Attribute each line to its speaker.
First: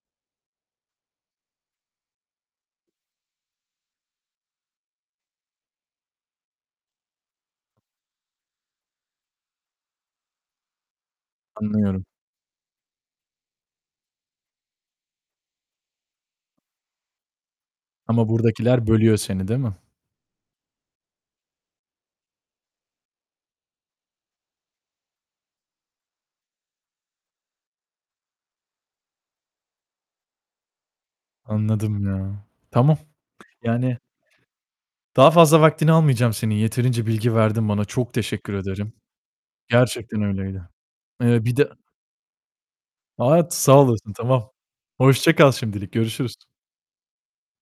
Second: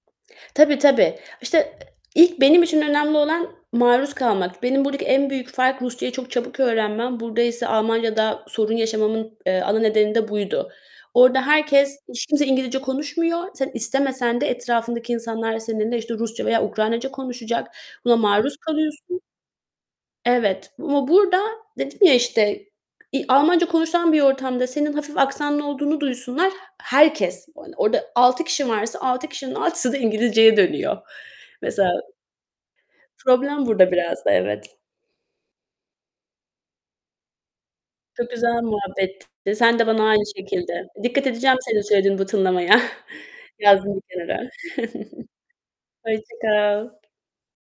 Speaker 1: Tabii, tabii. İşte, ilk benim için önemli olan maruz kalmak. Benim buradaki en büyük fark Rusçayı çok çabuk öğrenmem. Burdaysa Almanya'da sorun yaşamamın, eee, ana nedeni de buydu. Orada herkes
Speaker 2: Anlıyorum.
Speaker 1: hiç kimse İngilizce konuşmuyor. Sen istemesen de etrafındaki insanlar seninle, işte, Rusça veya Ukraynaca konuşacak. Buna
Speaker 2: Ama
Speaker 1: maruz
Speaker 2: buradakiler bölüyor
Speaker 1: kalıyorsun.
Speaker 2: seni, değil mi?
Speaker 1: Evet ama burada dedim ya, işte, i Almanca konuşulan bir ortamda senin hafif aksanlı olduğunu duysunlar, herkes, hani, orada 6 kişi varsa 6 kişinin 6'sı da İngilizceye dönüyor mesela.
Speaker 2: Anladım ya. Tamam,
Speaker 1: Problem burada
Speaker 2: yani,
Speaker 1: biraz da evet.
Speaker 2: daha fazla vaktini almayacağım senin. Yeterince bilgi verdin bana. Çok
Speaker 1: Çok
Speaker 2: teşekkür
Speaker 1: güzel
Speaker 2: ederim.
Speaker 1: muhabbetti. Eee, sen de bana
Speaker 2: Gerçekten
Speaker 1: aynı
Speaker 2: öyleydi.
Speaker 1: şekilde. Dikkat
Speaker 2: Eee, bir
Speaker 1: edeceğim
Speaker 2: de
Speaker 1: senin söylediğin bu tınlamaya.
Speaker 2: A, evet sağ
Speaker 1: Yazdım bir
Speaker 2: olasın,
Speaker 1: kenara.
Speaker 2: tamam. Hoşça kal şimdilik.
Speaker 1: Hoşça
Speaker 2: Görüşürüz.
Speaker 1: kal.